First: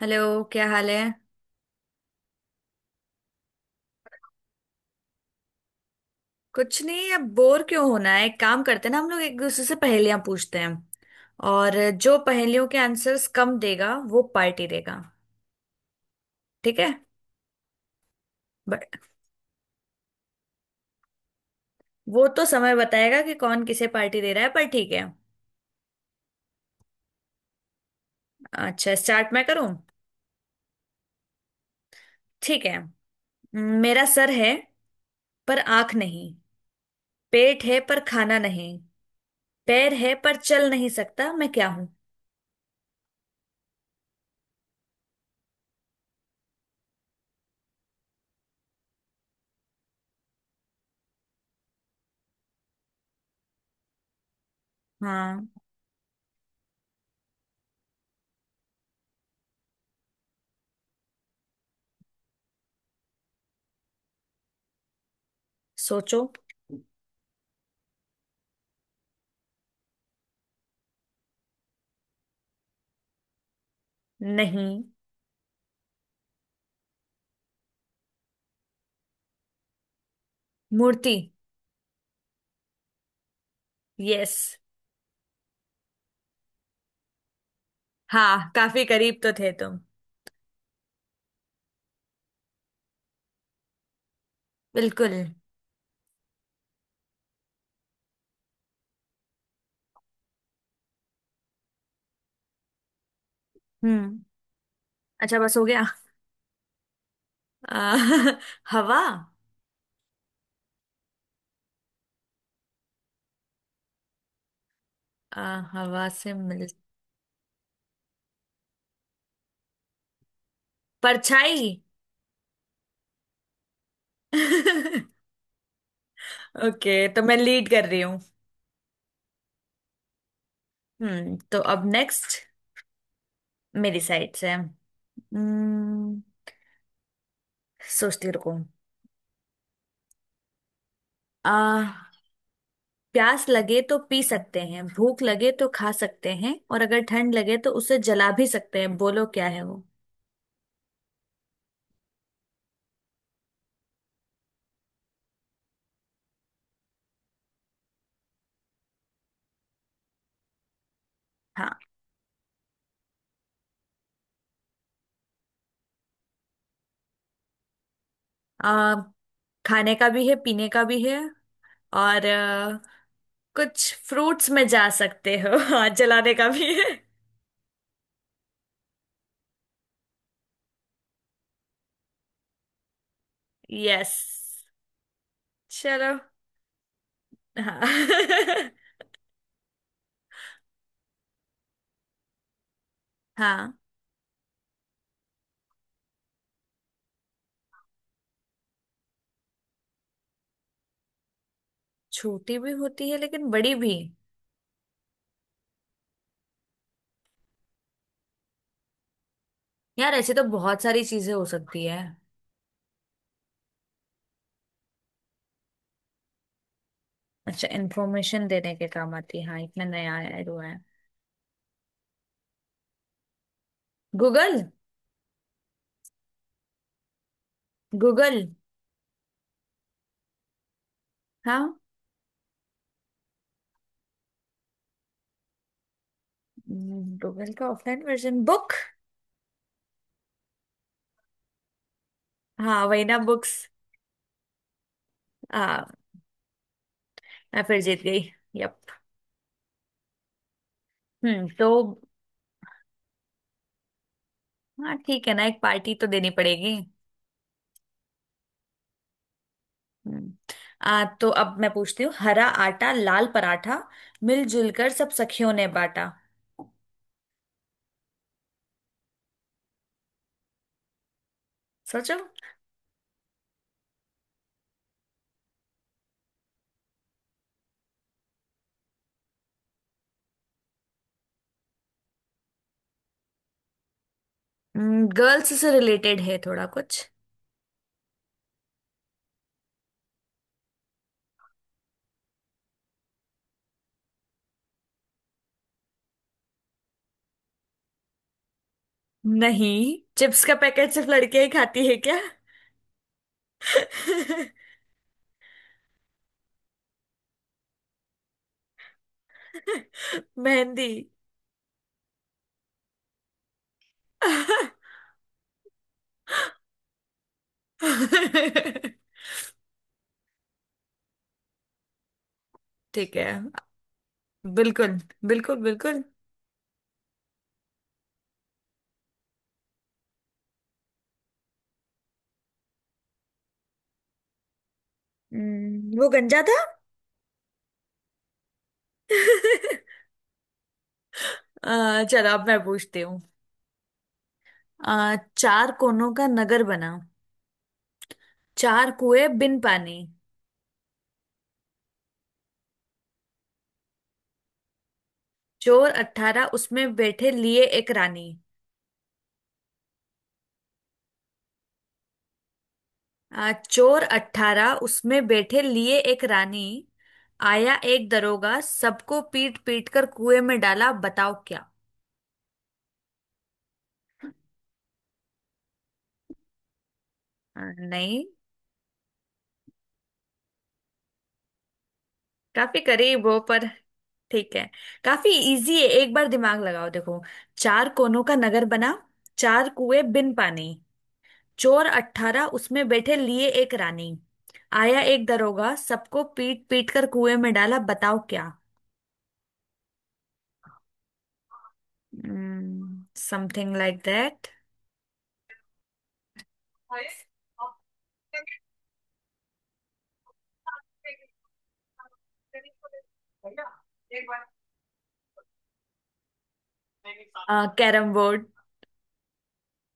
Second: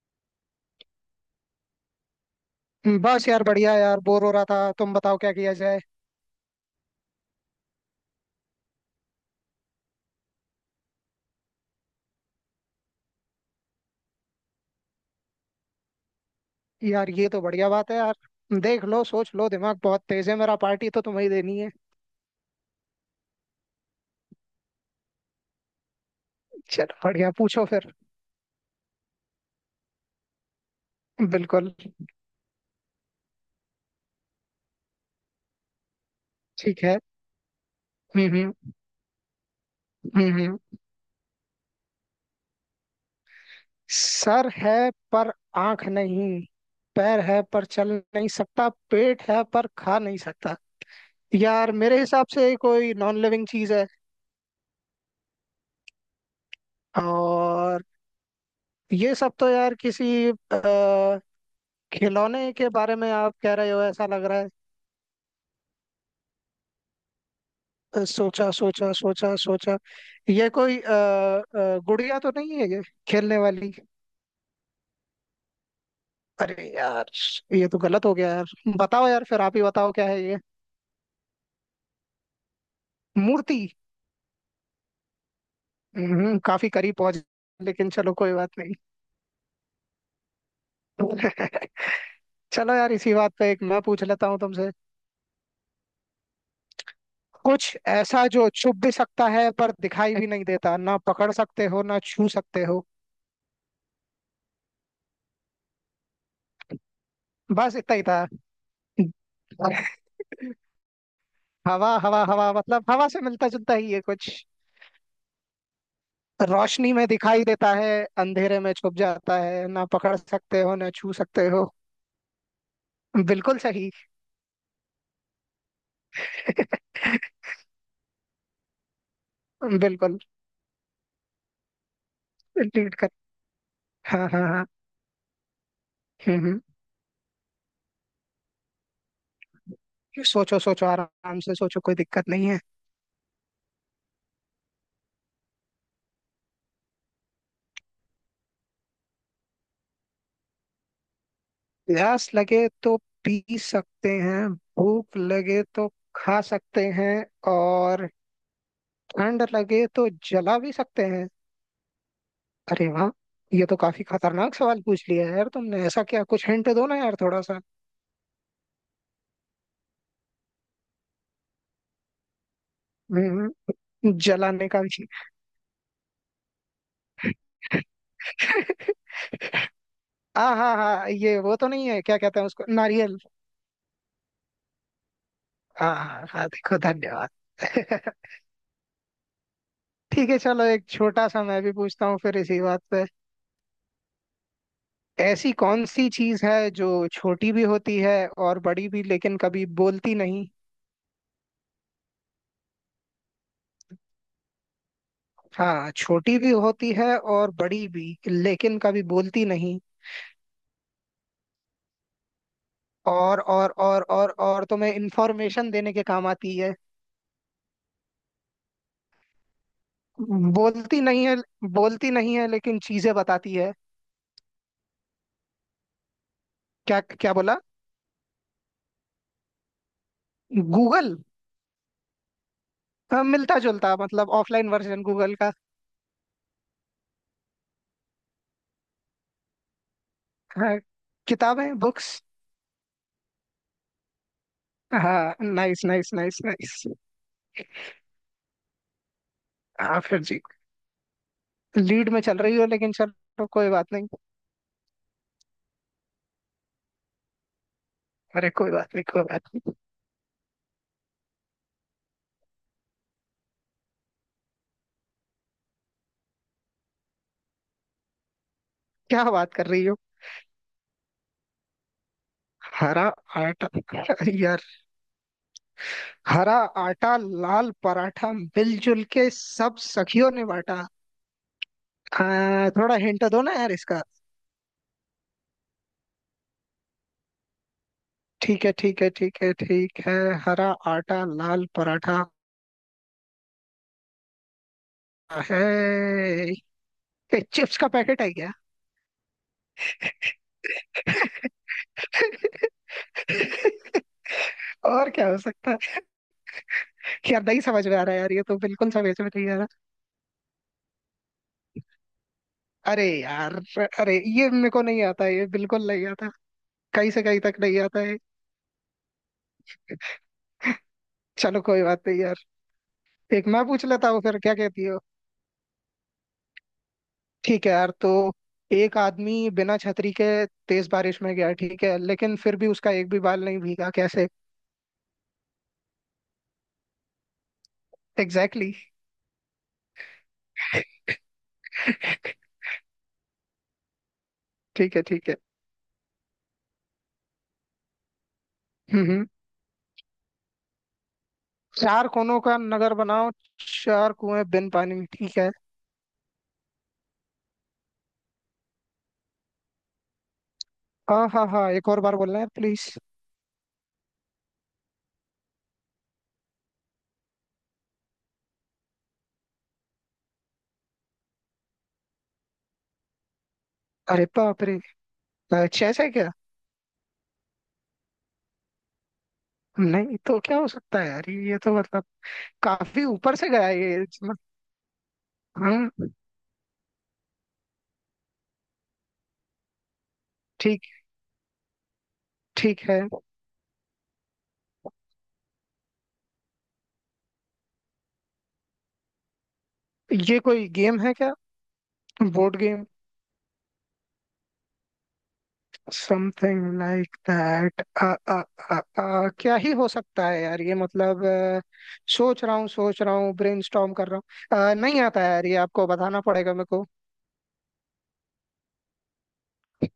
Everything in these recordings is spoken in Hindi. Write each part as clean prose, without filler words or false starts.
हेलो। क्या हाल है? बस यार बढ़िया यार, बोर हो रहा था। तुम बताओ क्या किया जाए। कुछ नहीं, अब बोर क्यों होना है। एक काम करते हैं ना, हम लोग एक दूसरे से पहेलियां पूछते हैं। और जो पहेलियों के आंसर्स कम देगा वो पार्टी देगा। ठीक है। यार ये तो बढ़िया बात है यार। देख बट लो सोच लो, दिमाग बहुत तेज है मेरा। पार्टी तो तुम्हें ही देनी है। वो तो समय बताएगा कि कौन किसे पार्टी दे रहा है, पर ठीक है। चलो बढ़िया, पूछो फिर। अच्छा स्टार्ट मैं करूं? बिल्कुल। ठीक है। मेरा सर है पर आंख नहीं। ठीक है। पेट है पर हम्म, खाना हम्म, नहीं। पैर है हम्म, पर चल नहीं सकता, मैं क्या हूं? सर है पर आंख नहीं, पैर है पर चल नहीं सकता, पेट है पर खा नहीं सकता। यार मेरे हिसाब से कोई नॉन लिविंग चीज है। हाँ। और ये सब तो यार किसी खिलौने के बारे में आप कह रहे हो, ऐसा लग रहा है। सोचो। सोचा सोचा सोचा सोचा। ये कोई गुड़िया तो नहीं है ये, खेलने वाली। नहीं। अरे यार, ये तो गलत हो गया यार। बताओ यार, फिर आप ही बताओ क्या है ये। मूर्ति। मूर्ति। यस। काफी करीब पहुंच। लेकिन चलो कोई हाँ, बात नहीं। काफी करीब तो थे तुम। चलो यार, इसी बात पे एक मैं पूछ लेता हूँ तुमसे। बिल्कुल। कुछ ऐसा जो छुप भी सकता है पर दिखाई भी नहीं देता, ना पकड़ सकते हो ना छू सकते हो। हम्म। अच्छा बस हो गया। आ, बस इतना ही था। हवा। हवा हवा हवा, मतलब हवा से मिलता जुलता ही है कुछ। हवा से मिल। रोशनी में दिखाई देता है, अंधेरे में छुप जाता है, ना पकड़ सकते हो ना छू सकते परछाई। हो। बिल्कुल सही। ओके, तो मैं लीड कर रही हूँ। बिल्कुल। हम्म, तो अब नेक्स्ट। लीड कर। मेरी हाँ साइड हाँ से। हाँ। हम्म। हम्म, सोचती, रुको। सोचो सोचो आराम आ, से सोचो, कोई दिक्कत नहीं है। प्यास लगे तो पी सकते हैं, भूख लगे तो खा सकते हैं, और अगर ठंड लगे तो उसे जला भी सकते हैं। बोलो क्या है वो? प्यास लगे तो पी सकते हैं, भूख लगे तो खा सकते हैं, और ठंड लगे तो जला भी सकते हैं। हाँ। अरे वाह, ये तो काफी खतरनाक सवाल पूछ लिया है यार तुमने। ऐसा क्या? कुछ हिंट दो ना यार थोड़ा सा। आ, खाने का भी है, पीने का भी है। और हम्म, कुछ फ्रूट्स में जलाने का जा भी। सकते हो। हाथ जलाने का भी है। हाँ हाँ हाँ, ये वो तो नहीं है, क्या कहते हैं उसको, नारियल। यस। हाँ चलो। हाँ हाँ, देखो धन्यवाद। हाँ। ठीक है, चलो एक छोटा सा मैं भी पूछता हूँ फिर इसी बात पे। हाँ, ऐसी कौन सी चीज है जो छोटी भी होती है और बड़ी भी, लेकिन कभी बोलती नहीं। छोटी भी होती है लेकिन बड़ी भी। हाँ, छोटी भी होती है और बड़ी भी, लेकिन कभी बोलती नहीं। यार, ऐसे तो बहुत सारी चीजें हो सकती है। और तुम्हें इंफॉर्मेशन देने के काम आती है। अच्छा, इंफॉर्मेशन देने के काम आती है, हाँ इतना नया आया हुआ है। बोलती नहीं है, बोलती नहीं है लेकिन चीजें बताती है। गूगल। क्या क्या बोला? गूगल। गूगल? हाँ। हाँ, मिलता जुलता, मतलब ऑफलाइन वर्जन गूगल का। गूगल का ऑफलाइन वर्जन बुक। हाँ, किताबें, बुक्स। हाँ वही ना, बुक्स। हाँ, नाइस हाँ। Nice nice nice. मैं फिर जीत गई। यप। हाँ फिर जी। हम्म, तो लीड में चल रही हो, लेकिन चलो कोई बात नहीं। हाँ ठीक है ना, एक पार्टी तो देनी पड़ेगी। अरे कोई बात नहीं, कोई बात नहीं। हम्म। आ तो अब मैं पूछती हूँ, हरा आटा लाल पराठा, मिलजुल कर सब सखियों ने बांटा। क्या बात कर रही हो? सोचो। हरा आटा। यार हरा आटा लाल पराठा मिलजुल के सब सखियों ने बांटा। हाँ, थोड़ा हिंट दो ना यार इसका। गर्ल्स से रिलेटेड है थोड़ा कुछ। ठीक है ठीक है ठीक है ठीक है। हरा आटा लाल पराठा है। ए, चिप्स का पैकेट है क्या? नहीं, चिप्स का पैकेट सिर्फ लड़कियां ही खाती है क्या? और क्या हो सकता है? यार नहीं समझ में आ रहा है यार, ये तो बिल्कुल समझ में नहीं आ रहा। मेहंदी। अरे यार, अरे ये मेरे को नहीं आता, ये बिल्कुल नहीं आता, कहीं से कहीं तक नहीं आता है। चलो कोई बात नहीं यार। ठीक है। एक मैं पूछ लेता हूँ फिर, क्या कहती बिल्कुल हो? बिल्कुल बिल्कुल ठीक है यार, तो एक आदमी बिना छतरी के तेज बारिश में गया, ठीक है? लेकिन फिर भी उसका एक भी बाल नहीं भीगा, कैसे? वो गंजा था। Exactly exactly। चलो अब मैं पूछती हूँ। ठीक है ठीक है। चार कोनों का नगर बना, चार हम्म, कुएं बिन पानी। चार कोनों का नगर बनाओ, चार कुएं बिन पानी में, ठीक है। चोर अट्ठारह उसमें बैठे, लिए एक रानी। हाँ हाँ हाँ, एक और बार बोलना है प्लीज। चोर अट्ठारह उसमें बैठे, लिए एक रानी। आया एक दरोगा, सबको पीट पीट कर कुएं में डाला। बताओ क्या? अरे बाप रे, अच्छा ऐसा है क्या? नहीं। नहीं तो क्या हो सकता है यार, ये तो मतलब काफी काफी करीब ऊपर हो, से गया पर है ये। ठीक है। काफी इजी है, हाँ। एक बार दिमाग लगाओ देखो। चार कोनों का नगर बना, चार कुएं बिन पानी। ठीक, चोर अट्ठारह ठीक उसमें है। बैठे, लिए एक रानी। आया एक दरोगा, सबको पीट पीट कर कुएं में डाला। बताओ क्या? ये कोई गेम है क्या, board game? Something like that. Something like that. क्या ही हो सकता है यार, ये मतलब सोच रहा हूँ सोच रहा हूँ, ब्रेनस्टॉर्म कर रहा हूँ। नहीं आता है यार, ये आपको बताना पड़ेगा मेरे को। Carrom board.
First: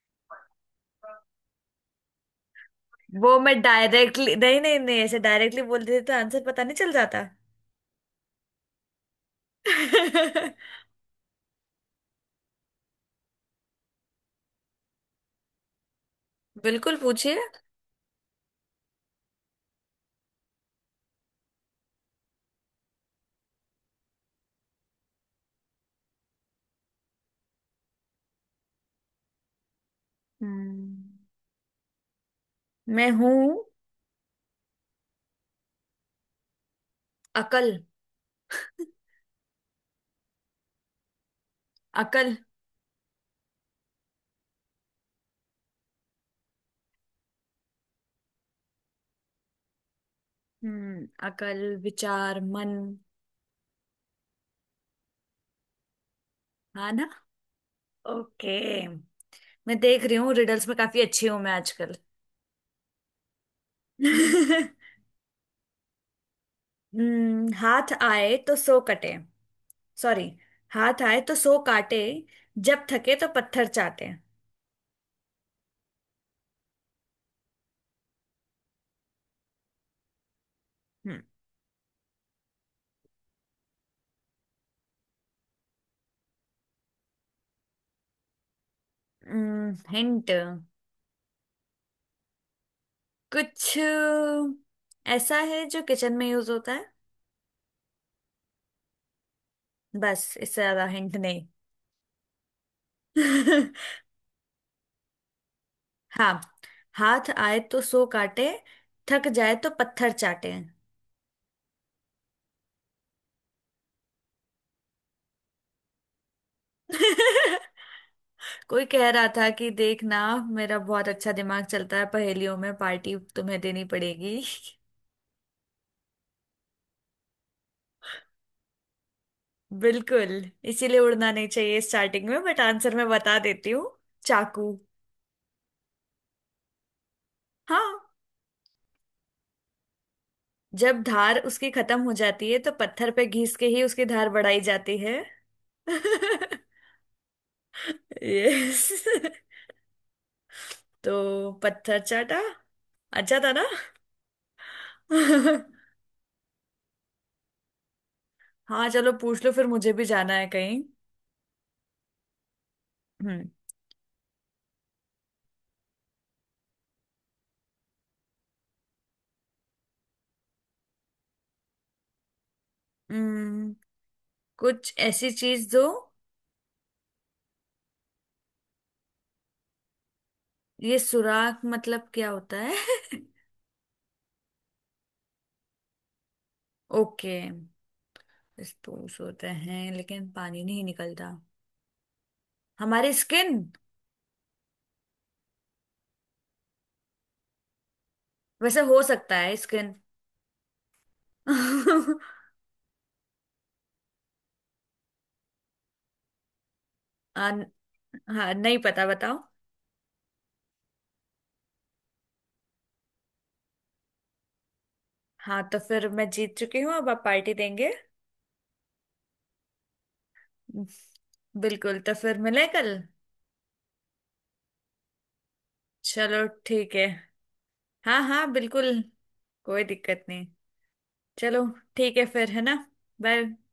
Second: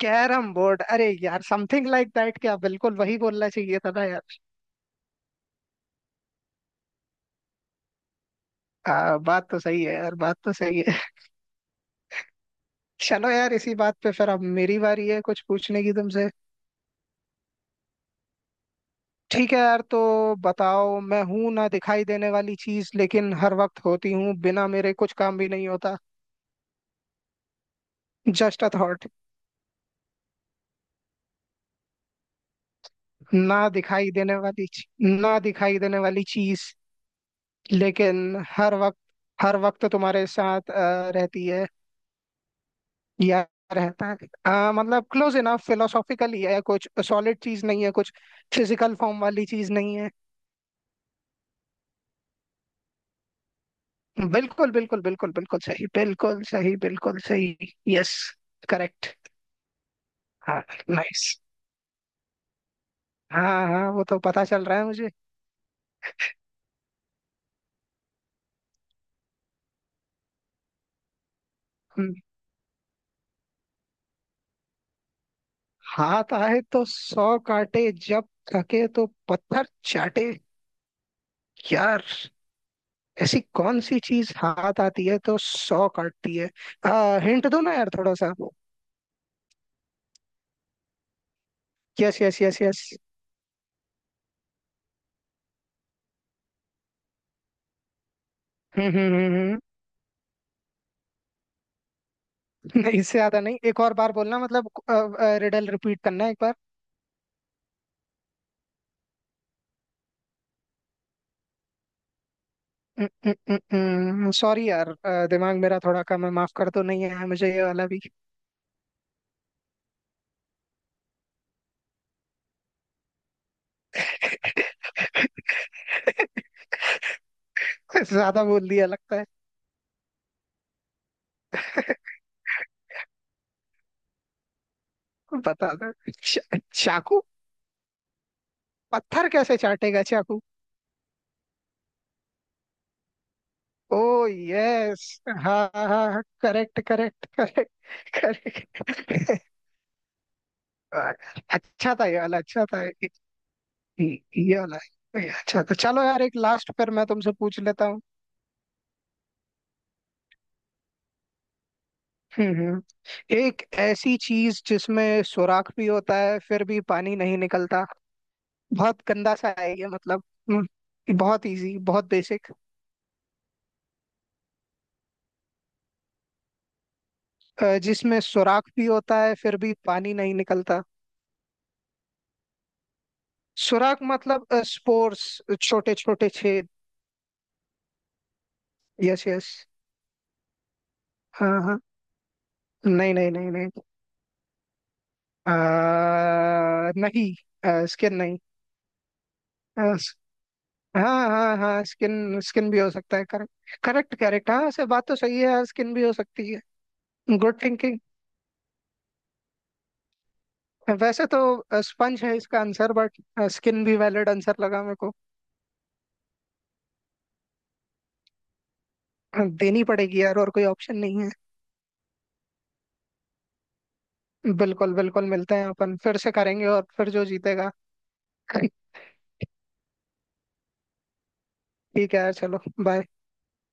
Carrom board. अरे यार, समथिंग लाइक दैट, क्या बिल्कुल वही वो बोलना मैं चाहिए था ना डायरेक्टली यार। नहीं नहीं नहीं ऐसे डायरेक्टली बोल देते तो आंसर पता नहीं चल जाता? बात तो सही है यार, बात तो सही है। चलो यार इसी बात पे, फिर अब मेरी बारी है कुछ पूछने की तुमसे। बिल्कुल पूछिए। ठीक है यार, तो बताओ, मैं हूं ना दिखाई देने वाली चीज, लेकिन हर वक्त होती हूँ, बिना मेरे कुछ काम भी नहीं होता। Just a thought. हम्म, मैं हूँ। ना दिखाई देने वाली ना दिखाई देने वाली चीज, अकल। लेकिन हर वक्त, हर वक्त तुम्हारे साथ रहती है, अकल। या रहता है। मतलब क्लोज इनफ, फिलोसॉफिकली है कुछ, सॉलिड चीज नहीं है कुछ, फिजिकल फॉर्म वाली चीज नहीं है। हम्म, अकल, विचार, मन। बिल्कुल बिल्कुल बिल्कुल बिल्कुल सही, बिल्कुल सही, हाँ ना। बिल्कुल सही, यस। ओके। करेक्ट। मैं देख रही हूँ, हाँ, रिडल्स में काफी अच्छी नाइस। हूँ मैं आजकल। हाँ हाँ, वो तो पता चल रहा है मुझे। हम्म, हाथ आए तो सो कटे। सॉरी, हाथ आए तो सो काटे, हम्म, जब थके तो पत्थर चाटे। हाथ आए तो सौ काटे, जब थके तो पत्थर चाटे। हम्म। यार, ऐसी कौन सी चीज हाथ आती है तो सौ काटती है। हिंट दो ना यार थोड़ा सा। Hint. Yes yes yes yes. कुछ ऐसा है जो किचन में यूज होता है। हम्म, हम्म, हम्म, हम्म। बस, इससे ज्यादा हिंट नहीं। नहीं, इससे ज्यादा नहीं, एक और बार बोलना मतलब रिडल रिपीट करना है एक हाँ, बार। हाथ आए तो सो काटे, थक जाए तो पत्थर चाटे। सॉरी यार, दिमाग मेरा थोड़ा कम है, माफ कर, तो नहीं है मुझे ये वाला भी। कोई कह रहा था कि देखना मेरा बहुत अच्छा दिमाग चलता है पहेलियों में, पार्टी तुम्हें देनी पड़ेगी। ज्यादा बोल दिया लगता है। बिल्कुल। इसीलिए उड़ना नहीं चाहिए स्टार्टिंग में, बट आंसर मैं बता देती हूँ। चाकू। बता दो। चाकू? हाँ, पत्थर कैसे चाटेगा चाकू? जब धार उसकी खत्म हो जाती है तो पत्थर पे घिस के ही उसकी ओ धार बढ़ाई जाती है। यस, हाँ हाँ हाँ, correct correct correct, yes, correct. तो अच्छा पत्थर था ये वाला, चाटा। अच्छा था ये अच्छा था ना। ये वाला, ये अच्छा। तो चलो यार, एक लास्ट फिर मैं तुमसे पूछ लेता हूँ। हाँ, चलो पूछ लो, फिर मुझे भी जाना है कहीं। हम्म, हम्म। एक ऐसी चीज जिसमें सुराख भी होता है फिर भी पानी नहीं निकलता। बहुत गंदा सा है ये, मतलब। हम्म, बहुत इजी, बहुत बेसिक। हम्म, कुछ ऐसी चीज दो। जिसमें सुराख भी होता है फिर भी पानी नहीं निकलता। ये सुराख मतलब क्या होता है? सुराख मतलब स्पोर्स, छोटे छोटे छेद। ओके। स्पूस यस होते यस, हैं लेकिन पानी नहीं निकलता। हाँ हाँ। हमारी नहीं नहीं नहीं स्किन। नहीं, नहीं स्किन नहीं। वैसे हो सकता है स्किन। अ, स- हाँ हाँ हाँ, स्किन स्किन भी हो सकता है, करेक्ट करेक्ट करेक्ट, हाँ से बात तो सही है, स्किन भी हो सकती है। Good thinking. हाँ नहीं पता, बताओ। वैसे तो स्पंज है इसका आंसर, बट स्किन भी वैलिड आंसर लगा मेरे को। हाँ, तो फिर मैं जीत चुकी हूँ, अब आप पार्टी देंगे। देनी पड़ेगी यार, और कोई ऑप्शन नहीं है। बिल्कुल, तो फिर मिले कल। बिल्कुल बिल्कुल, मिलते हैं अपन, फिर से चलो करेंगे, और ठीक है। फिर जो जीतेगा। हाँ हाँ बिल्कुल। कोई दिक्कत नहीं। चलो। ठीक ठीक है है यार फिर, चलो। है ना? बाय। बाय।